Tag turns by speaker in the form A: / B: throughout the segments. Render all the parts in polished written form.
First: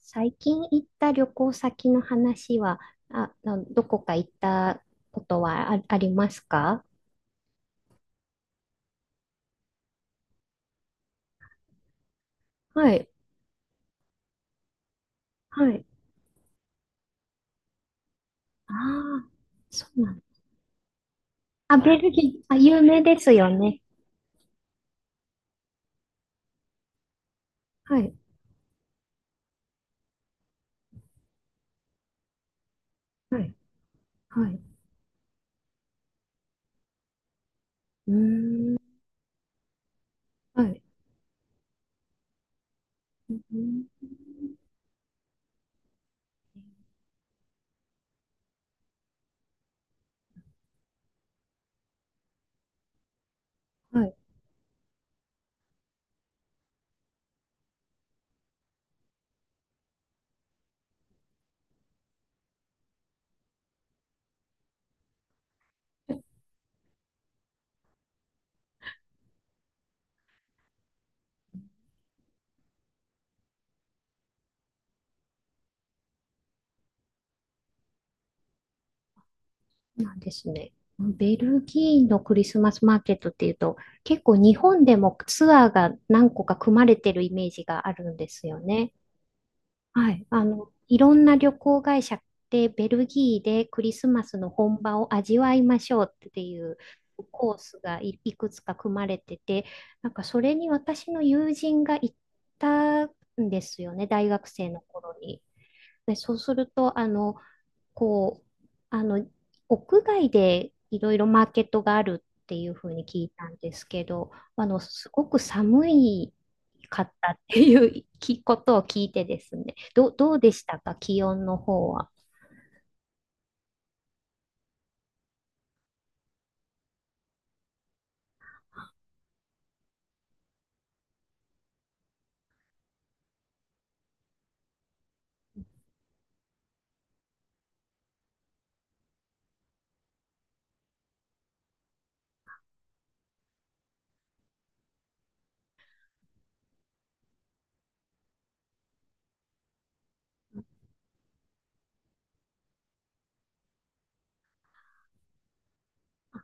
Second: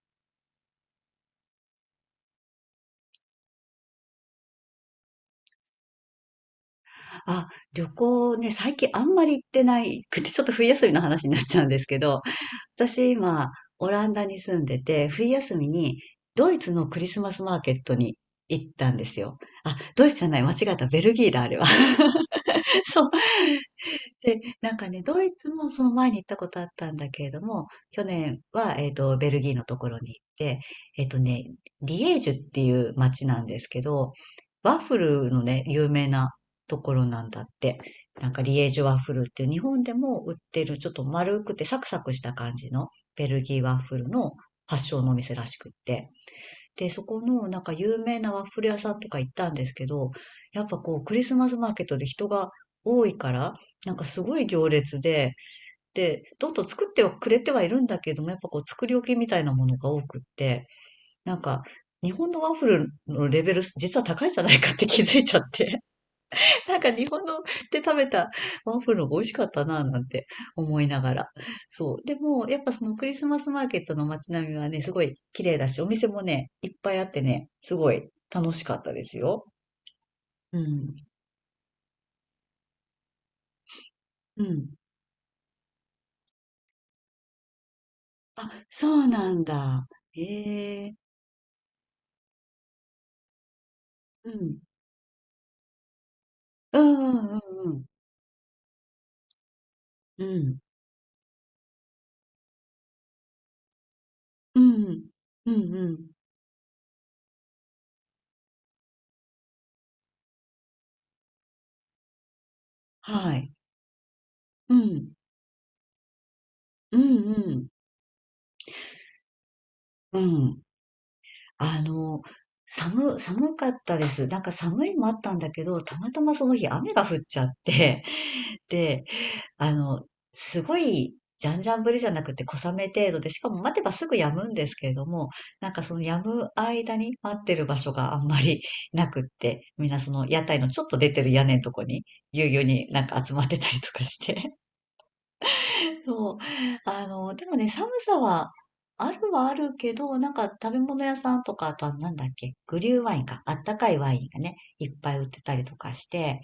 A: 最近行った旅行先の話は、どこか行ったことはありますか？
B: あ、旅行ね、最近あんまり行ってないくて、ちょっと冬休みの話になっちゃうんですけど、
A: はい、
B: 私今、オランダに住んでて、冬休み
A: はい。
B: にドイツのクリスマスマーケットに行っ
A: あ
B: たんです
A: あ、
B: よ。あ、
A: そう
B: ドイ
A: なん
B: ツ
A: だ。
B: じゃない、間違えた、ベルギーだ、あれは。
A: ベル ギー、あ、有名
B: そう、
A: ですよね。
B: で、なんかね、ドイツもその前に行ったことあったんだけれども、
A: は
B: 去
A: い、
B: 年は、ベルギーのところに行って、えっとね、リエージュっていう街
A: は
B: なん
A: い、
B: ですけど、
A: はい。
B: ワッフルのね、有名なところなんだって。
A: うー
B: なんかリエー
A: ん、
B: ジュワッフルっていう日本でも売っ
A: は
B: てる
A: い。
B: ちょっと丸くてサクサクした感じのベ
A: う
B: ル
A: ー
B: ギーワッ
A: ん、
B: フルの発祥のお店らしくって。で、そこのなんか有名なワッフル屋さんとか行ったんですけど、やっぱこうクリスマスマーケットで人が多いから、なん
A: は
B: か
A: い、
B: すごい行列で、で、どんどん作ってはくれてはいるんだけども、やっぱこう作り置きみたいなものが多くって、なんか日本のワッフルのレベル実は高いんじゃないかって気づいちゃって。なんか日本ので食べたワッフルの方が美味しかったな、なんて思いながら。そう。でも、やっぱそのクリスマスマーケットの街並みはね、すごい綺麗だし、お店もね、いっぱいあってね、すごい楽しかったですよ。
A: そうなんです
B: う
A: ね。
B: ん。
A: ベルギーのクリスマスマーケットっていうと、結構
B: う
A: 日
B: ん。
A: 本でもツアーが何個か組まれてるイメージがあるんですよ
B: そ
A: ね。
B: うなんだ。
A: はい。あの、
B: ええ、
A: いろんな旅行会社ってベルギーでクリスマ
B: う
A: スの
B: ん。
A: 本場を味わいましょうっていう
B: うんうん
A: コー
B: うんう
A: ス
B: ん。
A: がいくつか組まれてて、なんか
B: う
A: それ
B: ん。
A: に私の友人が行ったんですよね、大学
B: う
A: 生の
B: ん。
A: 頃に。
B: うんうん。
A: で、そうすると、あの、こう、あの、屋外でいろいろマーケットがあるっていうふうに聞い
B: は
A: た
B: い。
A: んですけど、あ
B: う
A: の、す
B: ん。
A: ごく寒い
B: う
A: か
B: ん
A: ったっ
B: う
A: て
B: ん。
A: いうきことを聞いてですね。
B: う
A: どうで
B: ん。
A: したか、気温の
B: あ
A: 方は？
B: の、寒かったです。なんか寒いのもあったんだけど、たまたまその日雨が降っちゃって、で、あの、すごい、じゃんじゃん降りじゃなくて小雨程度で、しかも待てばすぐ止むんですけれども、なんかその止む間に待ってる場所があんまりなくって、みんなその屋台のちょっと出てる屋根のとこに、ぎゅうぎゅうになんか集まってたりとかして。そう。でもね、寒さは、あるはあるけど、なんか食べ物屋さんとか、あとはなんだっけ、グリューワインか、あったかいワインがね、いっぱい売ってたりとかして、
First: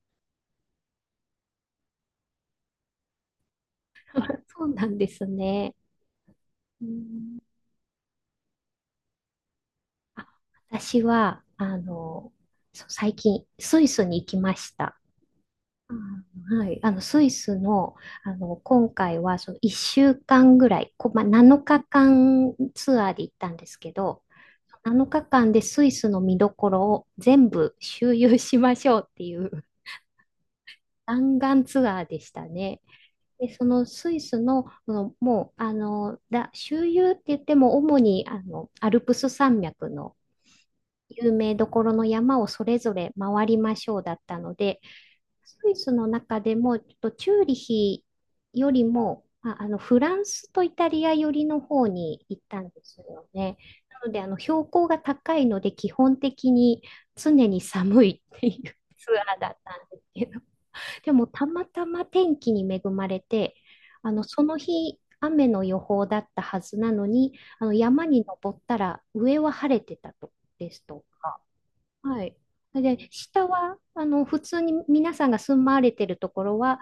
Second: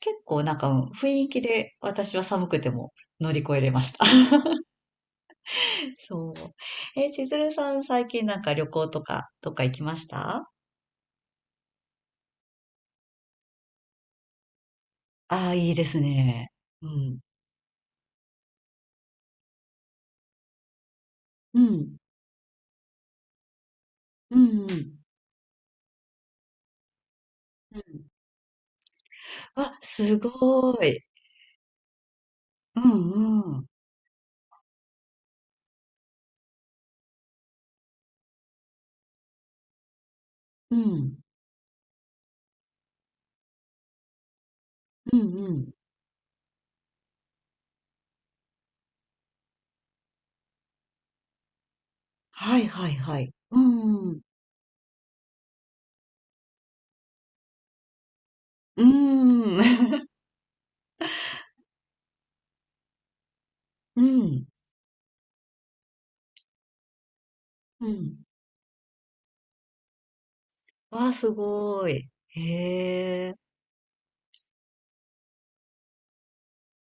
B: 結構なんか、うん、雰囲気で私は寒くても乗り越えれました。
A: そうなんですね。
B: そう。
A: う
B: え、千
A: ん。
B: 鶴さん最近なんか旅行とか、どっか行きまし
A: あ、
B: た？
A: 私は、あの、そう最近、スイスに行きました。
B: ああー、いいですね。
A: あ、はい、
B: う
A: あの
B: ん。
A: スイスの、あの今回はその1週間ぐらい、まあ、7
B: うん。
A: 日間ツアーで行ったんですけど、
B: うん。うん。
A: 7日間でスイスの見どころを全部
B: うん、
A: 周遊しましょうっていう
B: わ、すごい。
A: 弾丸ツアーでした
B: う
A: ね。
B: ん
A: で、
B: う
A: そ
B: ん。
A: のスイスの、そのもう、あの、だ、周遊って言っても主にあのアルプス山脈の
B: うん。
A: 有名どころの山をそれぞれ回りましょうだったので、
B: うんう
A: ス
B: ん。
A: イスの中でも、ちょっとチューリヒよりも、まあ、あのフランスとイタリア寄りの方に行っ
B: は
A: た
B: い
A: んで
B: はい
A: す
B: は
A: よ
B: い。
A: ね。
B: う
A: なの
B: ん。
A: で、
B: う
A: あの標高が高いので、基本的に常に寒いっていう
B: ー
A: ツ
B: ん。
A: アーだったんです けど、でもたまたま天気に恵まれて、
B: う
A: あのそ
B: ん。
A: の日、雨の予報だったはずなのに、あの
B: う
A: 山
B: ん。
A: に登ったら上は晴れてたとです
B: わ
A: と
B: あ、す
A: か。
B: ごい。
A: はい。
B: へ
A: で、
B: え。
A: 下は、あの、普通に皆さんが住まわれてるところは、あ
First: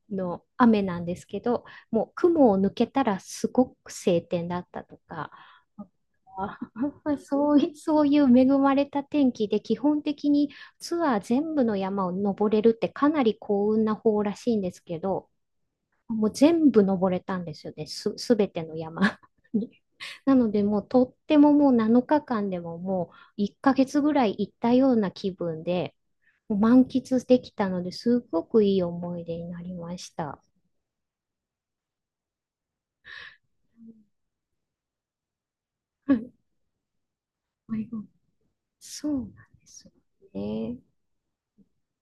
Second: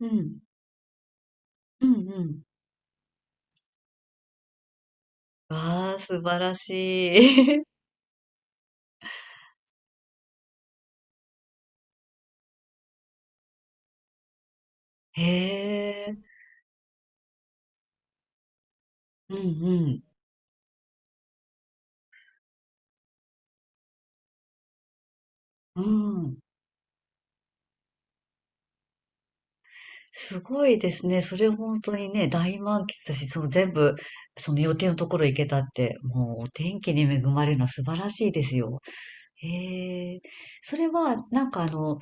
B: うん。
A: の、雨なんですけど、
B: うん。
A: もう
B: うん。
A: 雲を抜けたらすごく晴天だったとか、
B: わあ、素晴ら
A: あ、
B: し い。
A: そういう恵まれた天気で、基本的にツアー全部の山を登れるってかなり幸運な方らしいんですけ
B: へ
A: ど、
B: え。
A: もう全部登れたんですよね。すべての山
B: う
A: に。
B: ん。
A: なので、とっても、もう7日間でももう1ヶ月ぐらい行ったような気分
B: う
A: で、
B: ん。うん。
A: もう満喫できたので、すごくいい思い出になりまし
B: す
A: た。
B: ごいですね。それ本当にね、大満喫だし、そう全部、その予定のところ行けたって、もう
A: は
B: お天気に恵まれるのは素
A: い。
B: 晴らしいですよ。
A: そうなんですよ
B: へえ。そ
A: ね。
B: れは、なんか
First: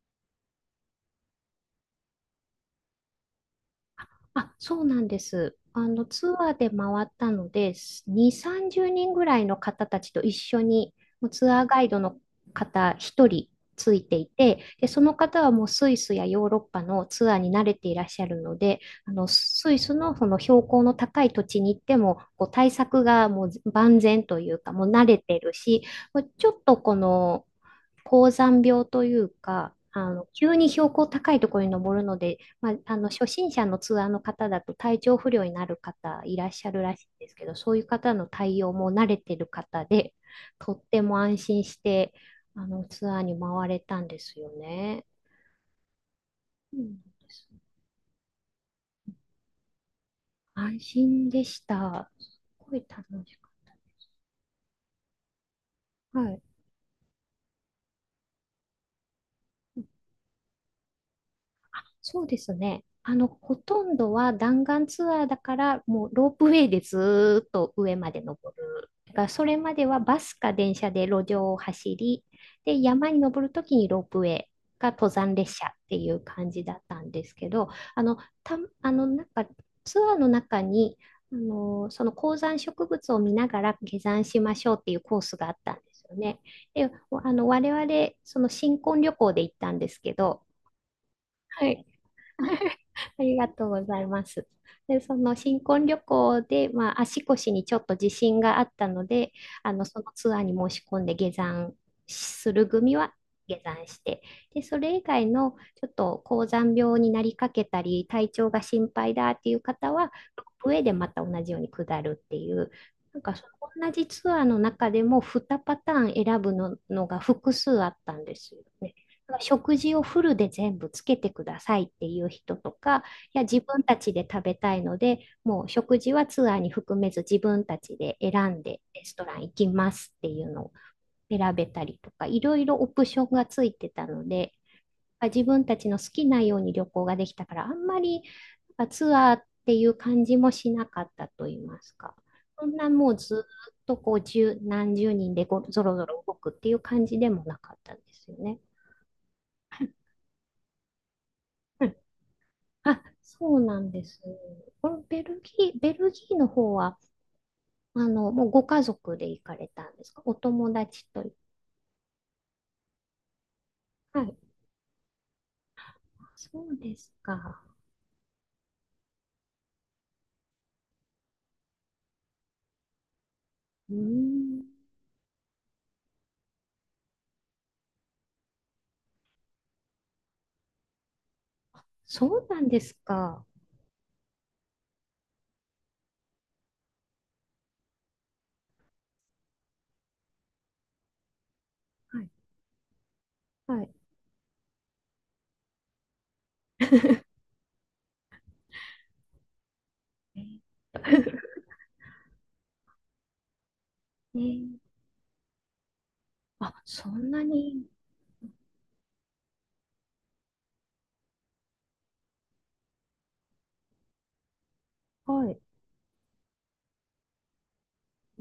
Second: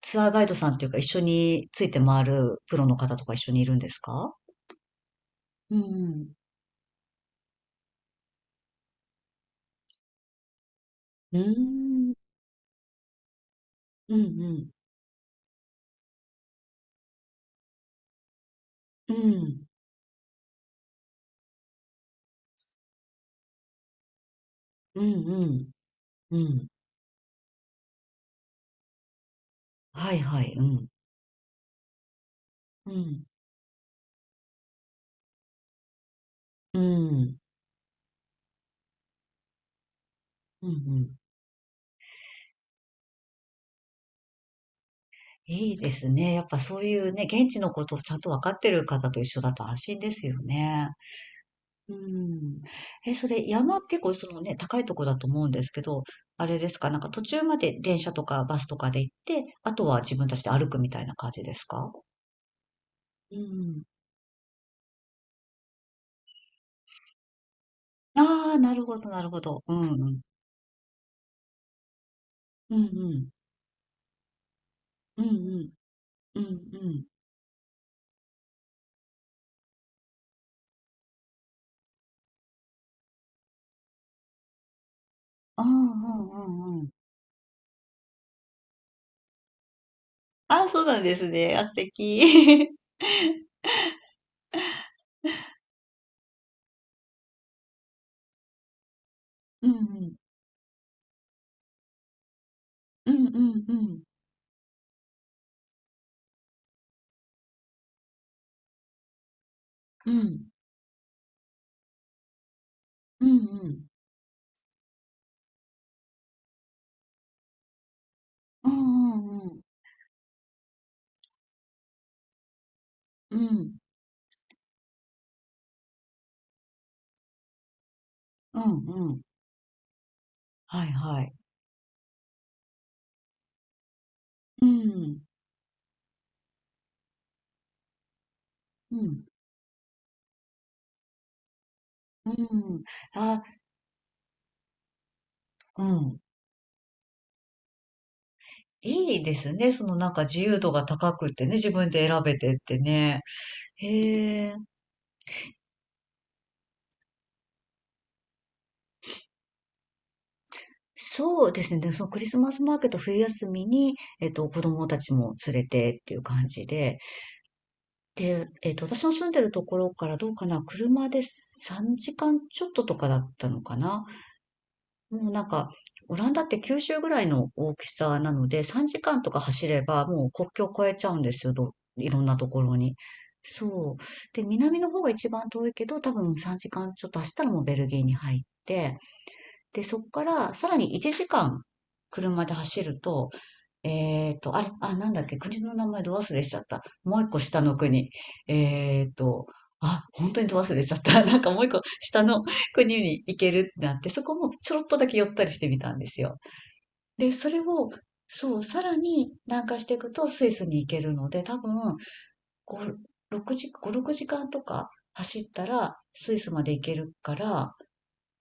B: ツアーガイドさんというか一緒について回るプロの方とか一緒にいるんですか？
A: あ、そうなんです。
B: うんう
A: あの、ツ
B: ん。
A: アーで回ったので、2、30人ぐらいの方たちと一緒に、もう
B: う
A: ツアーガイド
B: ん。
A: の方1人ついて
B: うんう
A: いて、
B: ん。
A: で、その方はもうスイスやヨーロッパのツアーに慣れていらっしゃるので、あ
B: う
A: の、
B: ん。
A: スイスのその標高の高い土地に行っても、こう対策がもう万全というか、もう慣
B: うん
A: れて
B: う
A: る
B: ん。
A: し、
B: う
A: ちょっ
B: ん。
A: とこの、高山病というか、あ
B: はい
A: の、
B: はい。
A: 急
B: う
A: に
B: ん。
A: 標高高いところに登るので、まあ、
B: う
A: あの、初
B: ん。
A: 心者のツアーの方だと体調不良になる方いらっしゃ
B: う
A: るらしいんです
B: ん。
A: けど、そういう方の対応も慣れてる方で、
B: う
A: とって
B: ん。
A: も安心して、あの、ツアーに回れたんですよね。
B: いいですね。やっぱ
A: う
B: そう
A: ん、
B: いうね、現地のことをちゃんとわかってる方と一緒だと安心ですよ
A: 安
B: ね。
A: 心でし
B: う
A: た。
B: ん。
A: すごい楽
B: え、そ
A: し
B: れ
A: かっ
B: 山結構そのね、高いとこだと思うんですけど、
A: た。はい。
B: あれですか、なんか途中まで電車とかバスとかで行って、あとは自分たちで歩くみたいな感じですか？
A: そうですね。あの、
B: う
A: ほと
B: ん。
A: んどは弾丸ツアーだから、もうロープウェイでずーっと上まで登
B: ああ、なる
A: る。
B: ほど、
A: だか
B: な
A: ら
B: るほ
A: それ
B: ど。
A: ま
B: うん
A: では
B: う
A: バ
B: ん。
A: スか電車で路上を走り、
B: う
A: で、
B: んう
A: 山に
B: ん。
A: 登るときにロープウェイか登
B: うんう
A: 山列車っ
B: ん。
A: ていう
B: うん
A: 感じだ
B: う
A: った
B: ん。
A: んですけど、あの、なんかツアーの中に、あの、その高山植物を見ながら下山しましょうっていうコースがあっ
B: ああ、う
A: たんですよ
B: んう
A: ね。
B: んう
A: で、
B: ん。
A: あの、我々、その新婚旅行で行ったんですけど、
B: ああ、そうなんですね。あ、
A: は
B: 素
A: い。
B: 敵。
A: ありがとうございます。で、その新婚旅行で、まあ、足腰にちょっと自信があったので、
B: うん
A: あ
B: う
A: の、その
B: ん。
A: ツアーに申し込んで下山する組
B: う
A: は
B: んう
A: 下
B: んう
A: 山し
B: ん。
A: て、で、それ以外のちょっと高山病になりかけたり、体調が心配だっていう方は、
B: う
A: 上
B: ん。
A: でまた同じように下るっていう、なん
B: うんう
A: かその
B: ん。
A: 同じツアーの中でも2パターン選ぶの、のが複数あったんですよ
B: う
A: ね。
B: んうんうん。
A: 食事をフルで全部つけてくださいっていう人とか、
B: う
A: いや、自
B: ん。
A: 分たちで食べたいので、もう食事はツアーに含めず自分たちで選
B: う
A: んで
B: ん
A: レ
B: う
A: ス
B: ん。
A: トラン行きますっていうのを
B: はいはい。
A: 選べたりとか、いろいろオプションがついてたので、
B: うん。
A: 自分たちの好きなように旅行ができたから、あんまり
B: う
A: ツ
B: ん
A: アーっていう感じもしなかったと言いますか。
B: う
A: そん
B: ん。
A: なもう
B: あ、
A: ずっとこう十何十人でご
B: う
A: ろぞ
B: ん。
A: ろ動くっていう感じでもなかったんですよね。
B: いいですね。そのなんか自由度が高くってね、自分 で選べてって
A: あ、
B: ね。
A: そうなんです。
B: へえ。
A: このベルギーの方は、あの、もうご家族で行かれたんですか、お友達と？
B: そうですね。で、そのクリスマスマーケット冬休みに、
A: はい。
B: 子供たちも連れてっていう感
A: そ
B: じ
A: うで
B: で。
A: すか。
B: で、私の住んでるところからどうかな、車で3時間ちょっととかだったのか
A: うー
B: な。
A: ん。
B: もうなんか、オランダって九州ぐらいの大きさなので、3時間とか走ればもう国境を越えちゃうんですよ、いろん
A: そ
B: な
A: う
B: と
A: な
B: こ
A: ん
B: ろ
A: です
B: に。
A: か。
B: そう。で、南の方が一番遠いけど、多分3時間ちょっと走ったらもうベルギーに入って、で、そこからさらに1時間
A: はい。
B: 車で走ると、
A: はい。
B: あれ、あ、なんだっけ、国の名前ど忘れしちゃった。もう一個 下の国。えっと、あ、本当にど忘れしちゃった。なんかもう一個下の国に行けるってなって、そこ
A: え
B: も
A: ー、
B: ちょろっとだけ寄ったりしてみたんですよ。
A: あ、そん
B: で、
A: な
B: それ
A: に。
B: を、そう、さらに南下していくとスイスに行けるので、多分、5、6時、5、6時間とか走
A: は
B: っ
A: い。
B: たらスイスまで行けるから、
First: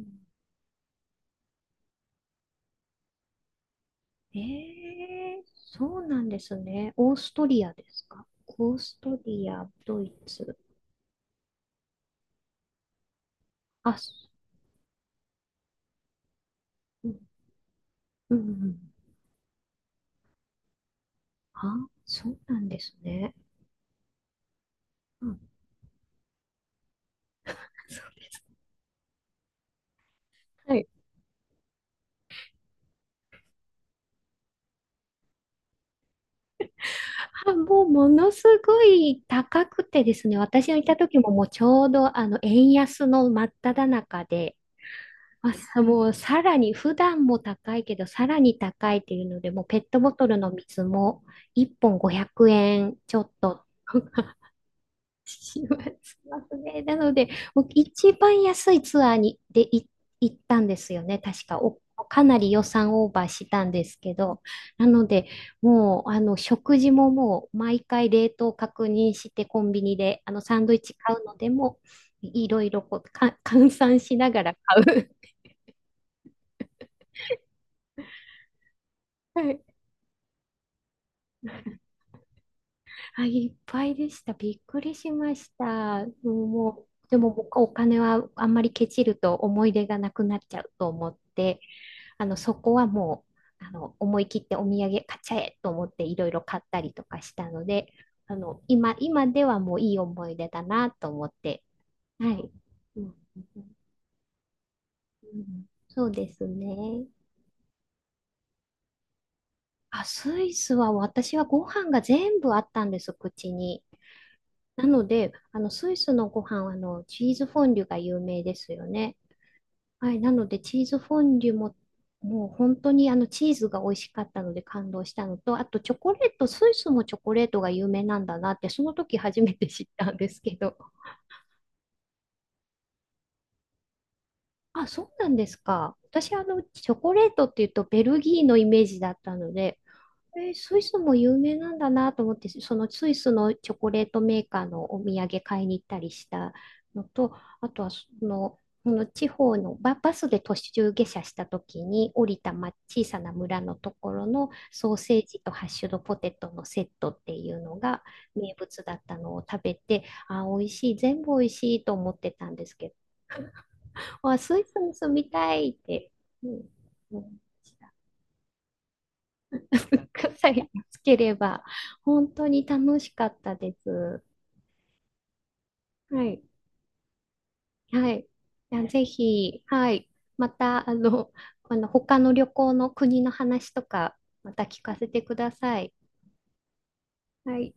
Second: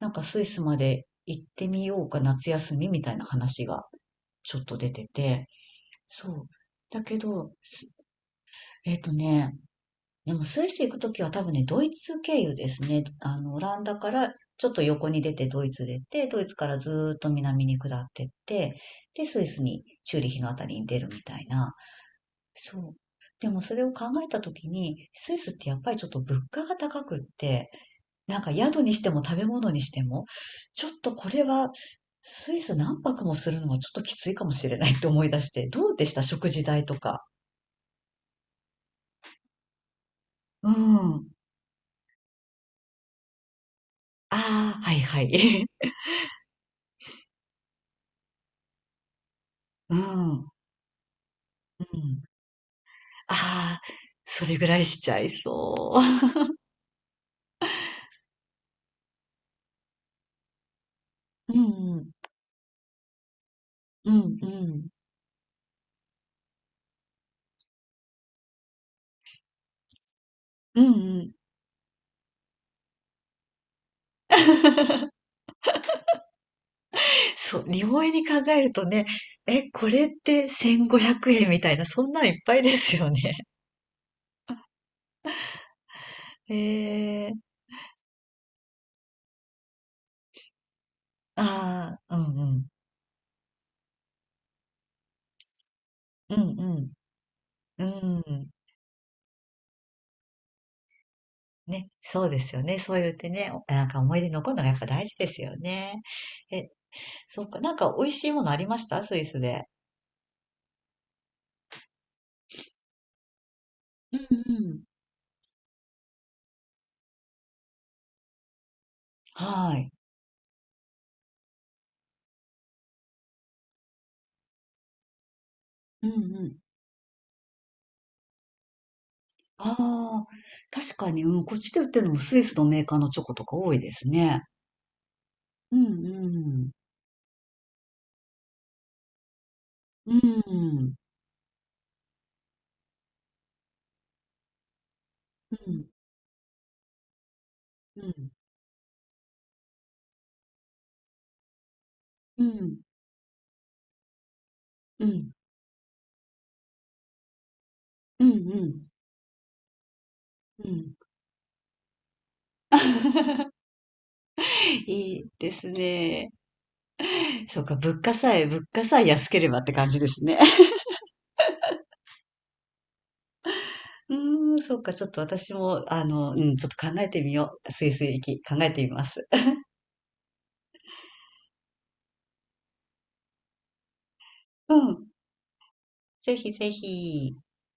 B: なんかスイスまで行ってみようか、夏休みみたいな話がちょっと
A: え
B: 出て
A: え、
B: て。
A: そうなん
B: そう。
A: ですね。
B: だ
A: オー
B: け
A: スト
B: ど、
A: リアで
B: す
A: すか？オー
B: え
A: ス
B: っと
A: トリ
B: ね、
A: ア、ドイ
B: でも
A: ツ。
B: スイス行くときは多分ね、ドイツ経由ですね。オラン
A: あ、
B: ダか
A: す、
B: らちょっと横に出てドイツ出て、ドイツからず
A: う
B: ーっ
A: ん、
B: と南に下ってっ
A: うん、う
B: て、
A: ん。
B: で、スイスにチューリヒのあたりに出るみたい
A: あ、
B: な。
A: そうなんで
B: そう。
A: すね。
B: でもそれを考えたときに、スイスってやっぱりちょっと物価が高くって、なんか宿にしても食べ物にしても、
A: は
B: ち
A: い。
B: ょっとこれはスイス何泊もするのはちょっときついかもしれないって思い出して、どうでした、食事代とか？
A: あ、もうものすごい高くてですね、私
B: う
A: がいた時
B: ん。
A: ももうちょうどあの円安の真っ只中
B: あ
A: で、
B: あ、はいはい。
A: まあさもうさらに普段も高いけど、さらに高いっていうので、もうペッ
B: う
A: トボト
B: ん。う
A: ル
B: ん。
A: の水も1本500円ちょっと
B: ああ、それぐらいしちゃい
A: し
B: そ
A: ますね。なので、もう一番安いツアーに行ったんですよね、確
B: う。う
A: か。お、
B: んうん。
A: かなり予算オーバーしたんです
B: う
A: け
B: ん
A: ど、
B: う
A: な
B: ん。
A: ので、もうあの食事ももう毎回冷凍確認して、コンビニであのサンドイッ
B: うん
A: チ買
B: う
A: う
B: ん。
A: のでも、いろいろこうか 換算しながら買う。
B: そう、日本円に考えるとね、
A: は
B: え、
A: い、
B: これって1500円みたいな、そんなんいっぱいですよ
A: あ、
B: ね。
A: いっぱいでした。びっくりしました。もう、もうで
B: へ
A: も
B: え。
A: 僕お金はあんまりケチると思い出がなくなっちゃうと思って、
B: ああ、う
A: あの、
B: ん
A: そ
B: うん。
A: こはもう、あの、思い切ってお土産買っちゃえと思っていろい
B: う
A: ろ買ったり
B: ん
A: とかしたの
B: う
A: で、
B: ん。う
A: あ
B: ん。
A: の、今ではもういい思い出だなと思って、
B: ね、そ
A: は
B: うで
A: い。
B: すよね。そ
A: う
B: う
A: ん、
B: 言ってね、
A: う
B: おなんか思い出残るのがやっぱ大事ですよ
A: ん、
B: ね。
A: そうです
B: え、
A: ね。
B: そっか、なんか美味しいものありました、スイスで？
A: あ、スイスは私はご飯が全部あったんです、口に。
B: うん、
A: なので、あの、スイスのご飯は、あの、チーズフォンデュが有名ですよね。
B: はい。
A: はい、なのでチーズフォンデュも、もう本当にあのチーズが美味しかったので感動したのと、あとチョ
B: うん
A: コ
B: うん
A: レ
B: う
A: ート、
B: ん。
A: スイスもチョコレートが有名なんだなって、その時初めて知ったん
B: ああ、
A: ですけど。
B: 確かに、うん、こっちで売ってるのもスイスのメーカーのチョコとか多いですね。
A: あ、そうなんです
B: うん
A: か。
B: う
A: 私、あの、
B: ん
A: チョコレートっていうとベルギーのイメージだったので、
B: うん
A: え
B: う
A: ー、スイ
B: ん
A: スも有名なんだなと思って、そのスイスのチョコレートメーカーのお土産買い
B: う
A: に行っ
B: ん
A: たりしたのと、あとはそ
B: うん
A: の、その地方のバスで途中下車した時に降り
B: う
A: た、ま、
B: ん
A: 小さな村のところのソー
B: うんう
A: セージ
B: ん
A: とハッシュドポテトのセットっていうのが
B: う
A: 名物
B: ん
A: だったのを食べて、あー、美
B: う
A: 味し
B: ん。
A: い、全部美味しいと思ってたんですけど、あー、スイスに住
B: いい
A: み
B: で
A: たい
B: す
A: って、
B: ね。
A: うん、思いま
B: そう
A: し
B: か、
A: た。
B: 物価さえ安ければって感じ
A: 文
B: です
A: 化
B: ね。
A: 祭がつければ、本当に楽しかったで
B: う
A: す。
B: ーん、そうか、ちょっと私も、
A: は
B: う
A: い。
B: ん、ちょっと考えてみよう。スイス
A: は
B: イ
A: い。
B: 行き、考え
A: いや、
B: てみ
A: ぜ
B: ます。
A: ひ、はい。また、あの、この他の旅行の国の話とか、また
B: う
A: 聞か
B: ん、
A: せてください。
B: ぜひぜひ。
A: はい。